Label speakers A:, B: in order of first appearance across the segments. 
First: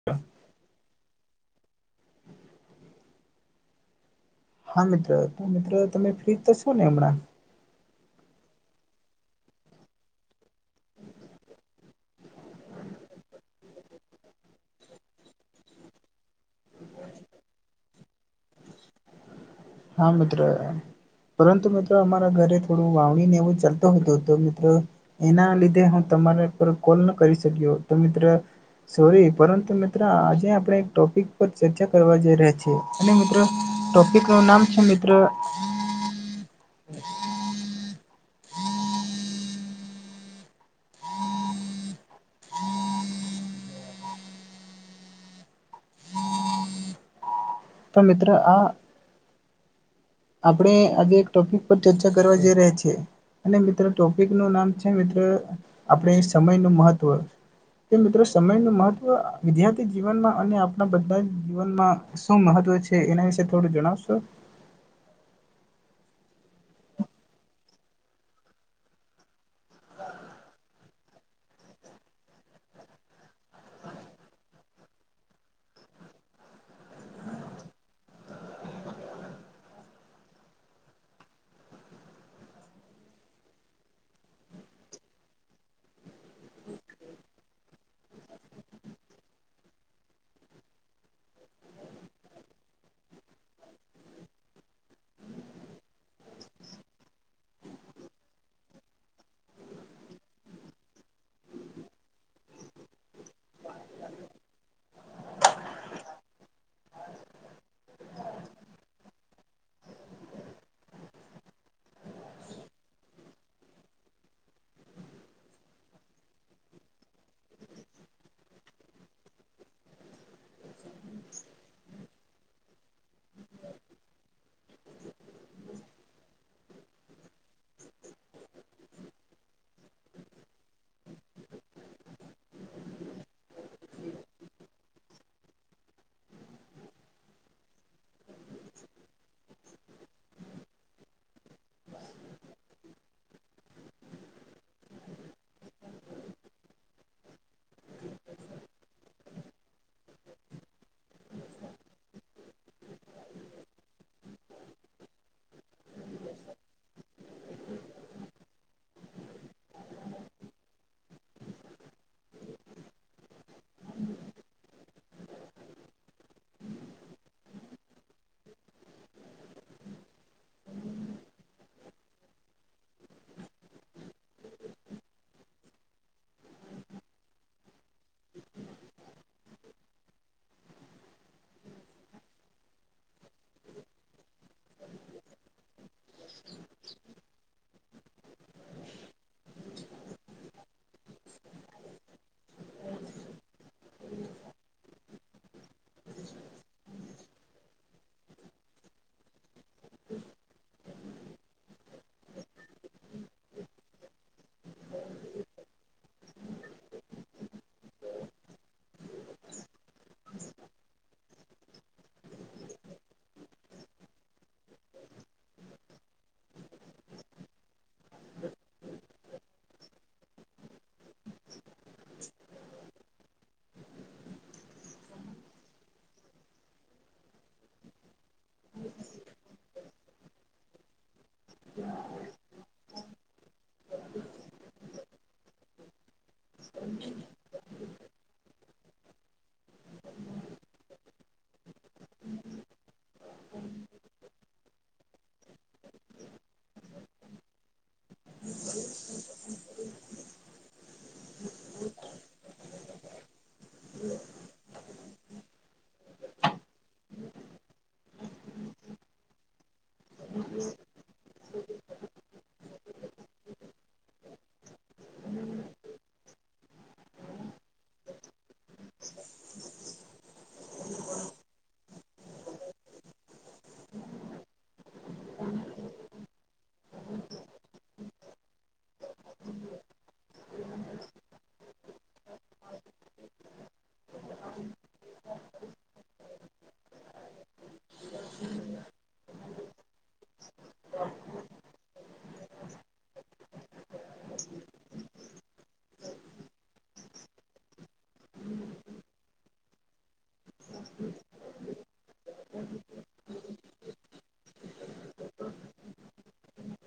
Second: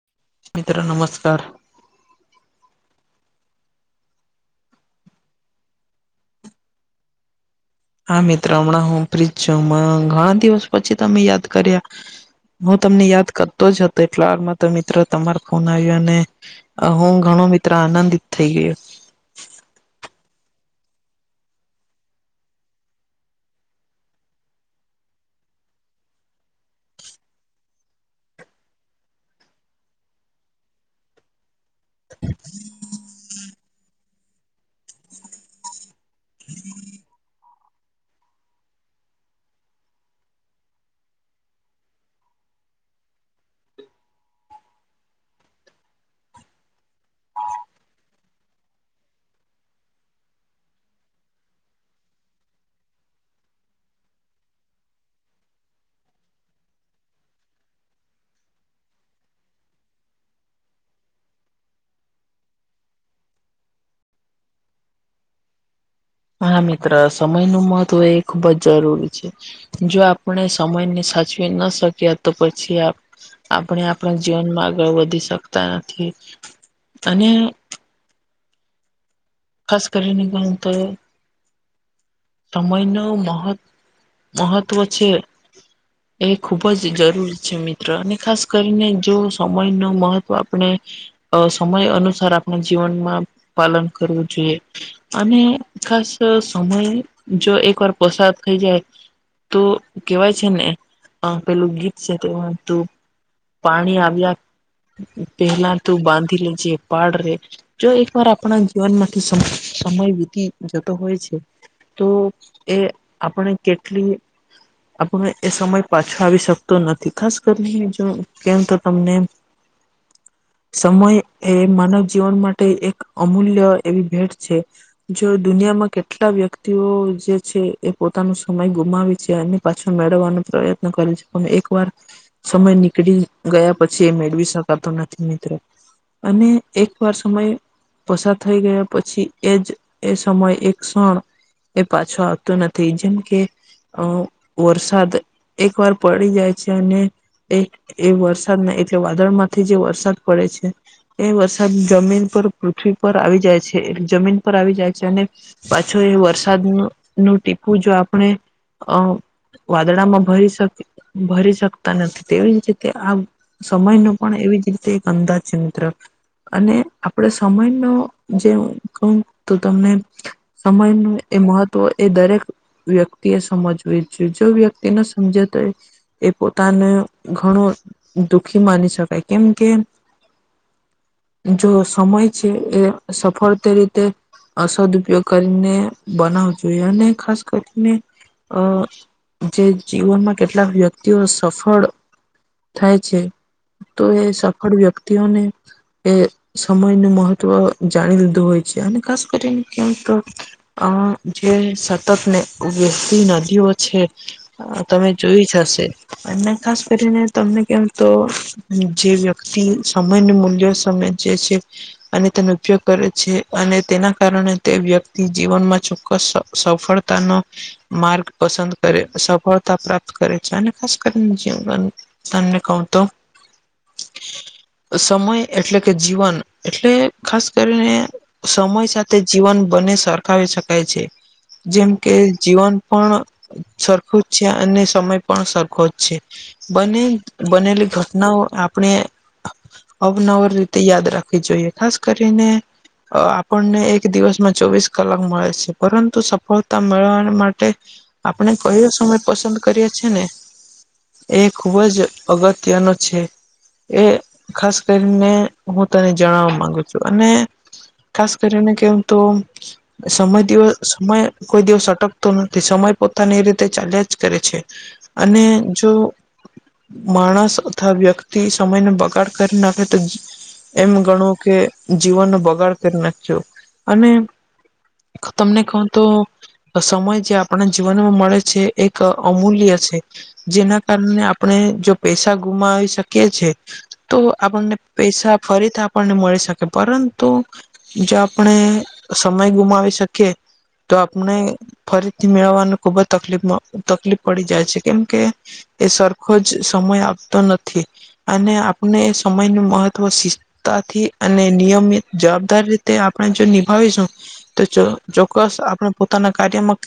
A: [inaudible]
B: મિત્ર નમસ્કાર
A: હા મિત્ર તો મિત્ર તમે ફ્રીજ તો છો ને હમણાં
B: હા મિત્ર હમણાં હું ફ્ર્રીજ છું મ ઘણા દિવસ પછી તમે યાદ કર્યા હું તમને યાદ કરતો જ હતો એટલા વારમાં તો મિત્રો તમાર ફોન આવ્યો અને- હું ઘણો મિત્ર આનંદિત થઇ ગયો
A: હા મિત્રો પરંતુ મિત્ર અમારા ઘરે થોડું વાવણી ને એવું ચાલતુ હતું તો મિત્ર એના લીધે હું તમારા પર કોલ ન કરી શક્યો તો મિત્ર સોરી પરંતુ મિત્ર આજે આપણે એક ટોપિક પર ચર્ચા કરવા જઈ રહ્યા છીએ અને મિત્રો ટોપિક નું નામ છે મિત્ર તો મિત્રો આ આપણે આજે એક ટોપિક પર ચર્ચા કરવા જઈ રહ્યા છીએ અને મિત્ર ટોપિક નું નામ છે મિત્ર આપણે સમય નું મહત્વ કે મિત્ર સમય નું મહત્વ વિદ્યાર્થી જીવનમાં અને આપણા બધા જીવનમા શું મહત્વ છે એના વિશે થોડું જણાવશો
B: હા મિત્ર સમય નું મહત્ત્વ એ ખુબ જ જરૂરી છે. જો આપણે સમયને સાચવી ના શક્યા તો પછી આપણે આપણા જીવનમાં આગળ વધી શકતા નથી અને ખાસ કરીને હું તો. સમય નો મહત મહત્વ છે. એ ખૂબ જ જરૂરી છે મિત્ર અને ખાસ કરીને જો સમય નુ મહત્ત્વ આપણે અ સમય અનુસાર આપણે જીવનમાં પાલન કરવું જોઈએ. અને ખાસ સમય જો એક વાર પસાર થઈ જાય. તો કેહેવાય છે ને આ પેલું ગીત છે. પાણી આવ્યા પેલા તું બાંધી લેજ પાડ રે. જો એક વાર આપણા જીવન માંથી સમય વીતી જતો હોય છે. તો એ આપણે કેટલી. આપણ એ સમય પાછો આવી શકતો નથી ખાસ કરીને જો કેમ તો તમને સમય એ માનવ જીવન માટે એક અમૂલ્ય એવી ભેટ છે જો દુનિયામાં કેટલા વ્યક્તિઓ જે છે એ પોતાનો સમય ગુમાવે છે અને પાછો મેળવવાનો પ્રયત્ન કર્યો છે પણ એક વાર સમય નીકળી ગયા પછી એ મેળવી શકાતો નથી મિત્રો અને એક વાર સમય પસાર થઈ ગયા પછી એજ એ સમયે એક ક્ષણ એ પાછો આવતું નથી જેમ કે અ વરસાદ એક વાર પડી જાય છે અને એ એ વરસાદ ના એટલે વા વાદર માંથી જે વરસાદ પડે છે એ વરસાદ જમીન પર પૃથ્વી પર આવી જાય છે જમીન પર આવી જાય છે અને પાછો એ વરસાદ નું ટીપું જો આપણે અ વાદળામાં ભરી શકે ભરી શકતા નથી તેવી કે આ સમય ન પણ એવી જ રીતે એક અંદાજિત્ર અને આપડ સમય નો જે કહ તો તમને સમય ન એ મહત્વ એ દરેક વ્યક્તિ એ સમજવી જોઈએ જો વ્યક્તિને સમજે તો એ પોતાને ઘણું દુખી માની શકાય કેમ કે જો સમય છે એ સફળતા રીતે અ સદ ઉપયોગ કરીને બનાવવો જોઈએ અને ખાસ કરીને અ જે જીવનમાં કેટલાક વ્યક્તિઓ સફળ થાય છે તો એ સફળ વ્યક્તિઓને એ સમય નું મહત્વ જાણી લીધું હોય છે અને ખાસ કરીને ક્યાં તો અ જે સતતને વહેતી નદીઓ છે તમે જોઈ જ હશે અને ખાસ કરીને તમને કેમ તો જે વ્યક્તિ સમય ન મૂલ્યો સમમે જે છે અને તેનો ઉપયોગ કરે છે અને તેના કારણે તે વ્યક્તિ જીવનમાં ચોક્કસ સફળ માર્ગ પસંદ કરે સફળતા પ્રાપ્ત કરે છે અને ખાસ કરીને તમને કહ તો સમય એટલે કે જીવન એટલે ખાસ કરીને સમય સાથે જીવન બને સરખાવી શકાય છે જેમ કે જીવન પણ સરખું જ છે અને સમય પણ સરખો જ છે બને બનેલી ઘટનાઓ આપણે અવનવર રીતે યાદ રાખવી જોઈએ ખાસ કરીને અ આપણને એક દિવસમાં ચોવીસ કલાક મળે છે પરંતુ સફળતા મળવા માટે આપણે કયો સમય પસંદ કરીએ છેએ ને એ ખૂબ જ અગત્યનો છે એ ખાસ કરીને હું તને જણાવવા માંગુ છું અને ખાસ કરીને કેમ તો સમય દિવસ સમય કોઈ દિવસ સટક નથી સમય પોતાની એ રીતે ચાલ્યા જ કરે છે અને જો માણસ અથવા વ્યક્તિ સમયને બગાડ કરી નાખે તો એમ ગણવું કે જીવનનો બગાડ કરી નાખ્યો અને તમને કહો તો સમય જે આપણા જીવનમાં મળે છે એક અમૂલ્ય છે જેના કારણે આપણે જો પૈસા ગુમાવી શકે છે તો આપણને પૈસા ફરીથી આપણને મળી શકે પરંતુ જો આપણે સમય ગુમાવી શકીએ તો આપણે ફરીથી મેળવવાનું ખુબ જ તકલીફ તકલીફ પડી જાય છે કેમકે એ સરકાર જ સમય આપતો નથી અને આપણે સમય નું મહત્વ તાથી અને નિયમિત જવાબદાર રીતે આપણે જો નિભાવીશું તો ચોક્કસ આપણે પોતાના કાર્યમાં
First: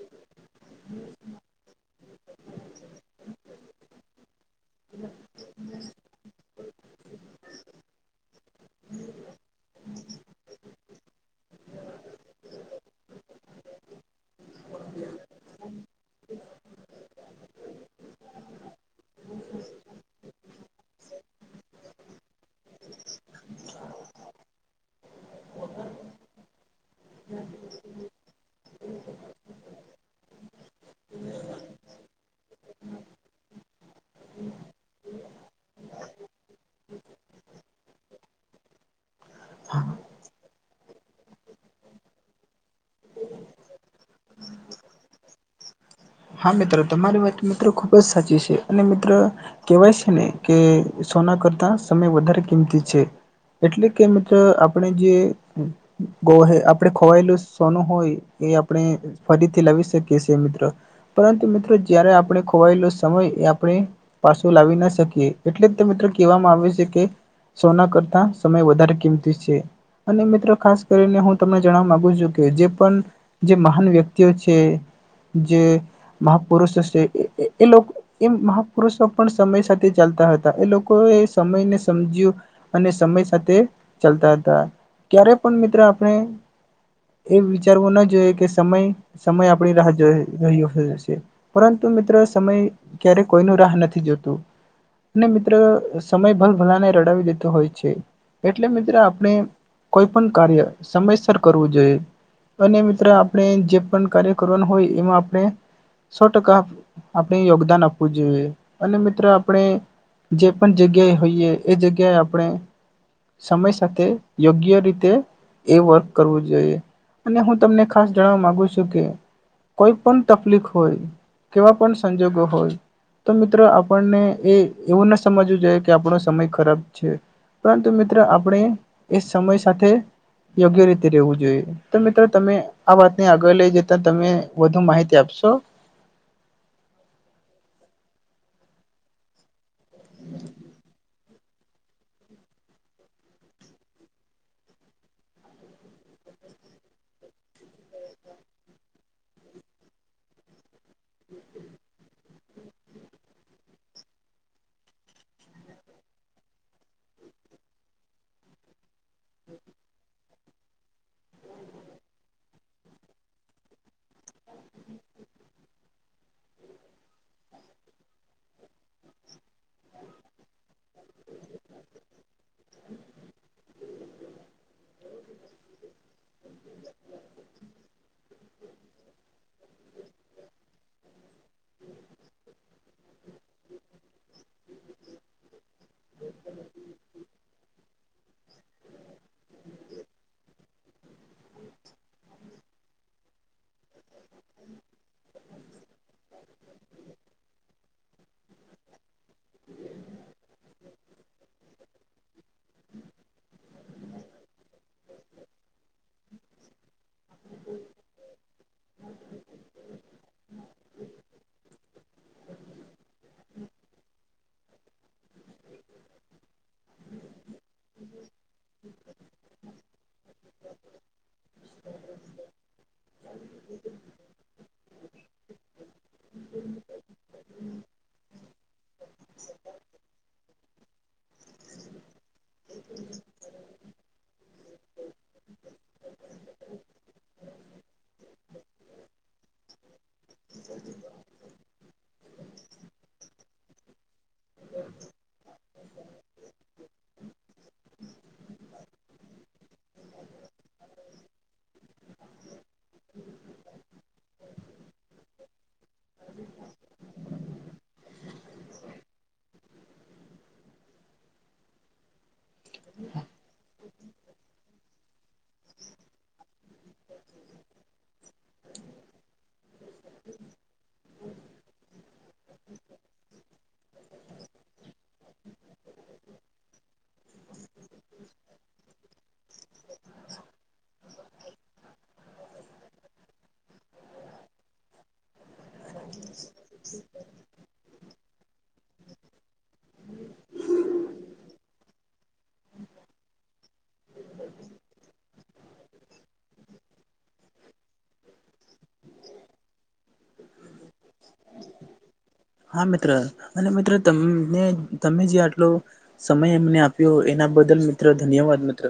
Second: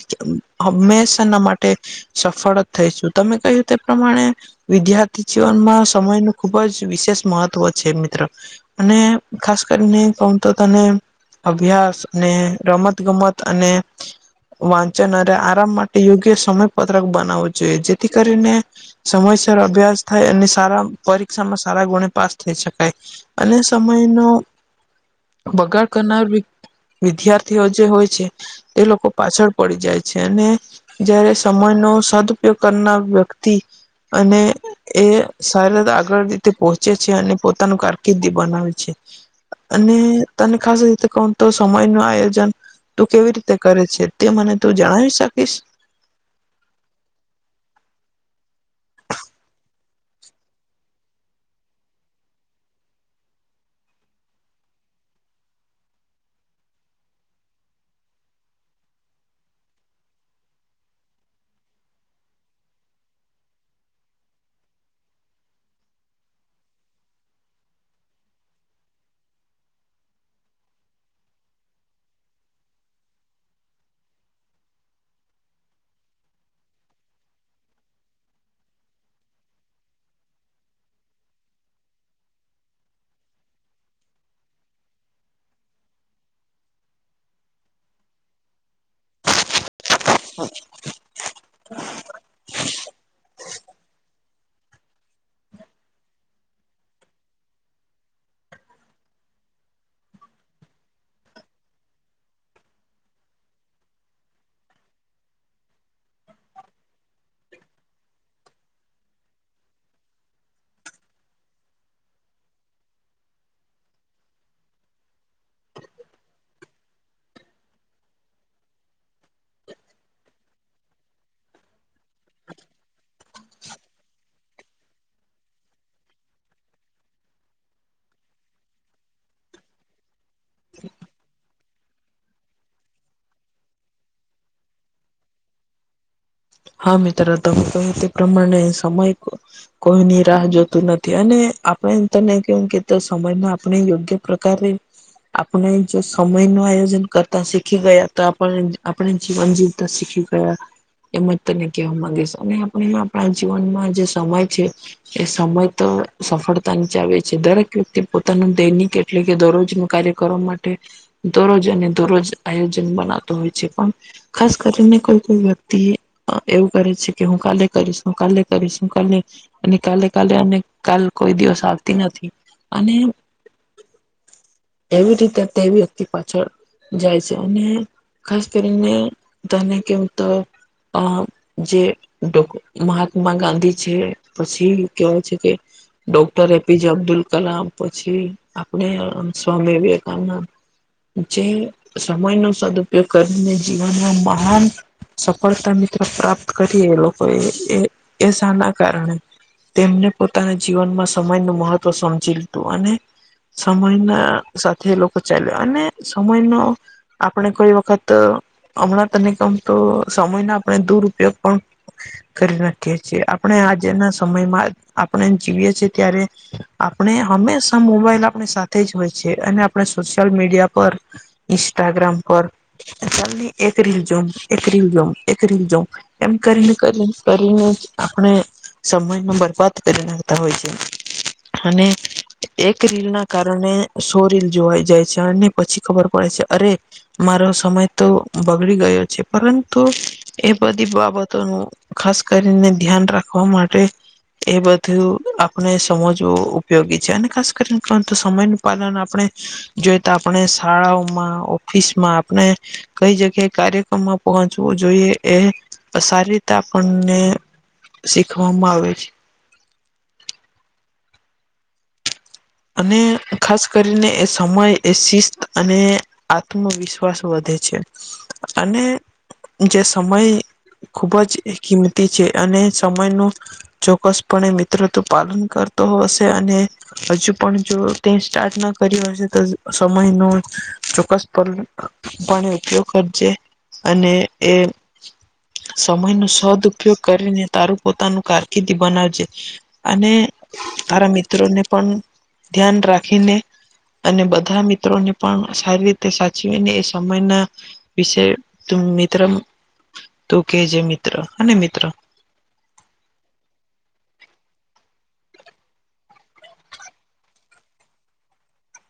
B: હંમેશાના માટે સફળ જ થઈશું તમે કહ્યું તે પ્રમાણે વિદ્યાર્થી જીવનમાં સમયનું ખુબ જ વિશેષ મહત્વ છે મિત્ર અને ખાસ કરીને કહું તો તને અભ્યાસ અને રમત ગમત અને વાંચન અને આરામ માટે યોગ્ય સમયપત્રક બનાવવું જોઈએ જેથી કરીને સમયસર અભ્યાસ થાય અને સારા પરીક્ષામાં સારા ગણે પાસ થઈ શકાય અને સમયનો બગાડ કરનાર વ વિદ્યાર્થીઓ જે હોય છે તે લોકો પાછળ પડી જાય છે અને જયારે સમય નો સદઉપયોગ કરનાર વ્યક્તિ અને એ [unintelligible] આગળ રીતે પહોંચે છે અને પોતાનું કારકિર્દી બનાવે છે અને તને ખાસ રીતે કો તો સમય નું આયોજન તું કેવી રીતે કરે છે તે મને તું જણાવી શકીશ
A: હા મિત્ર તમારી વાત મિત્ર ખુબ જ સાચી છે અને મિત્ર કેવાય છે ને કે સોના કરતા સમય વધારે કિંમતી છે એટલે કે મિત્ર આપણે જે બોહે આપડે ખોવાયેલું સોનું હોય એ આપણે ફરીથી લાવી શકીએ છે મિત્રો પરંતુ મિત્ર જયારે આપણે ખોવાયેલો સમય એ આપણે પાછો લાવી ના શકીએ એટલે જ મિત્ર કેવામાં આવે છે કે સોના કરતા સમય વધારે કિંમતી છે અને મિત્રો ખાસ કરીને હું તમને જાણવા માગુ છું કે જે પણ જે મહાન વ્યક્તિઓ છે જે મહાપુરુષો છે એ [unintelligible] એ મહાપુરુષો પણ સમય સાથે ચાલતા હતા એ લોકોએ સમયને સમજ્યું અને સમય સાથે ચાલતા હતા ક્યારે પણ મિત્ર આપણે એ વિચારવું ના જોઈએ કે સમય સમય આપણી રાહ જો રહ્યો [unintelligible] પરંતુ મિત્ર સમય ક્યારે કોઈ નો રાહ નથી જોતું અને મિત્ર સમય ભલ ભલાને રડાવી દેતો હોય છે એટલે મિત્ર આપણે કોઈ પણ કાર્ય સમયસર કરવું જોઈએ અને મિત્ર આપણે જે પણ કાર્ય કરવાનું હોય એમાં આપણે સો ટકા આપણે યોગદાન આપવું જોઈએ અને મિત્રો આપણે જે પણ જગ્યાએ હોઈએ એ જગ્યાએ આપણે સમય સાથે યોગ્ય રીતે એ વર્ક કરવું જોઈએ અને હું તમને ખાસ જણવા માંગુ છું કે કોઈ પણ તકલીફ હોય એવા પણ સંજોગો હોય તો મિત્ર આપણને એ એવું ના સમજવું જોઈએ કે આપણો સમય ખરાબ છે પરંતુ મિત્ર આપણે એ સમય સાથે યોગ્ય રીતે રેવું જોઈએ તો મિત્રો તમે આ વાતને આગળ લઈ જતા તમે વધુ માહિતી [unintelligible]
B: હા મિત્રો [unintelligible] [unintelligible] તે પ્રમાણે સમય કોઈની રાહ જોતું નથી અને આપણે તને [unintelligible] કે સમયમાં આપણે યોગ્ય પ્રકારારે આપણે જે સમય નું આયોજન કરતા શીખી ગયા [unintelligible] આપણે જીવન જીવ તો શીખી [unintelligible] એમ જ તને કહેવા માંગીશ અને આપણે આપણા જીવનમાં જે સમય છે એ સમય તો સફળતા ની ચાવી છે દરેક વ્યક્તિ પોતાનું દૈનિક [unintelligible] દરરોજ નુ કાર્ય કરવા માટે દરરોજ અને દોરોજ આયોજન બનાતો હોય છે પણ ખાસ કરીને કોઈ કોઈ [unintelligible] એવું કરે છે કે હું કાલે કરીશું કાલે કરીશું કાલે અને કાલે કાલે અને કાલ કોઈ દિવસ આવતી નથી અને
A: [unintelligible]
B: એવી રીતે તે વ્યક્તિ પાછળ જાય છે અને ખાસ કરીને [unintelligible] કે ઉતર અ જે મહાત્મા ગાંધી છે પછી કેવાય છે કે ડો. એપીજે અબ્દુલ કલામ પછી આપણે સ્વામી વિવેકાનંદ, જે સમય નો સદઉપયોગ કરીને જીવનમાં મહાન, ફળતા મિત્ર પ્રાપ્ત કરીએ એ લોકો એ શાના કારણે, તેમને પોતાના જીવનમાં સમયનું મહત્વ સમજી લીધું અને, સમય ના સાથે લોકો ચાલ્યા અને સમયનો, આપણે કોઈ વખત હમણાં તને કહ્યું તો, સમય ના આપણે દુરઉપયોગ પણ, કરી નાખીએ છીએ આપણે આજેના સમયમાં આપણે જીવીએ છીએ ત્યારે, આપણે હંમેશા મોબાઈલ આપણ સાથે જ હોય છે અને આપણે સોશિયલ મીડિયા પર, ઈન્સ્ટાગ્રામ પર ચાલ એક રીલ જો, એક રીલ જો એવું કરીને કરીને આપણે, સમયમાં બરબાદ કરી નાખતા હોય છે અને, એક રીલ ના કારણે સો રીલ જોવાઈ જાય છે અને પછી ખબર પડે છે અરે, મારો સમય તો બગડી ગયો છે પરંતુ એ બધી બાબતોનું, ખાસ કરીને ધ્યાન રાખવા માટે, એ બધું આપણે સમજવું ઉપયોગી છે અને ખાસ કરીને પરંતુ સમયનું પાલન આપણે, જોઈ તો આપણે શાળાઓમાં ઓફિસમાં આપણે કઈ જગ્યાએ કાર્ય, પહોચવું જોઈએ એ સારી રીતે આપણને, શિખવામાં આવે છે. અને ખાસ કરીને એ સમય એ શિસ્ત અને આત્મવિશ્વાસ, વધે છે અને જે સમય, ખૂબ જ કિંમતી છે અને સમયનું, ચોક્કસપણે મિત્ર તો પાલન કરતો હશે અને હવે, પણ જો, તે સ્ટાર્ટ ના કરી હશે તો સમયનો ચોક્કસ પણે ઉપયોગ કરજે,
A: હમ.
B: અને એ, સમયનો સદ ઉપયોગ કરીને તારું પોતાનું કારકિર્દી બનાવજે, અને તારા મિત્રોને પણ, ધ્યાન રાખીને અને બધા મિત્રોને, પણ સારી રીતે સાચવીને એ સમયના વિશે મિત્ર, તું કેજે મિત્ર હને મિત્ર.
A: હા મિત્ર અને મિત્ર તને તમે જે આટલો, સમય એમને આપ્યો એના બદલ મિત્રો ધન્યવાદ મિત્ર.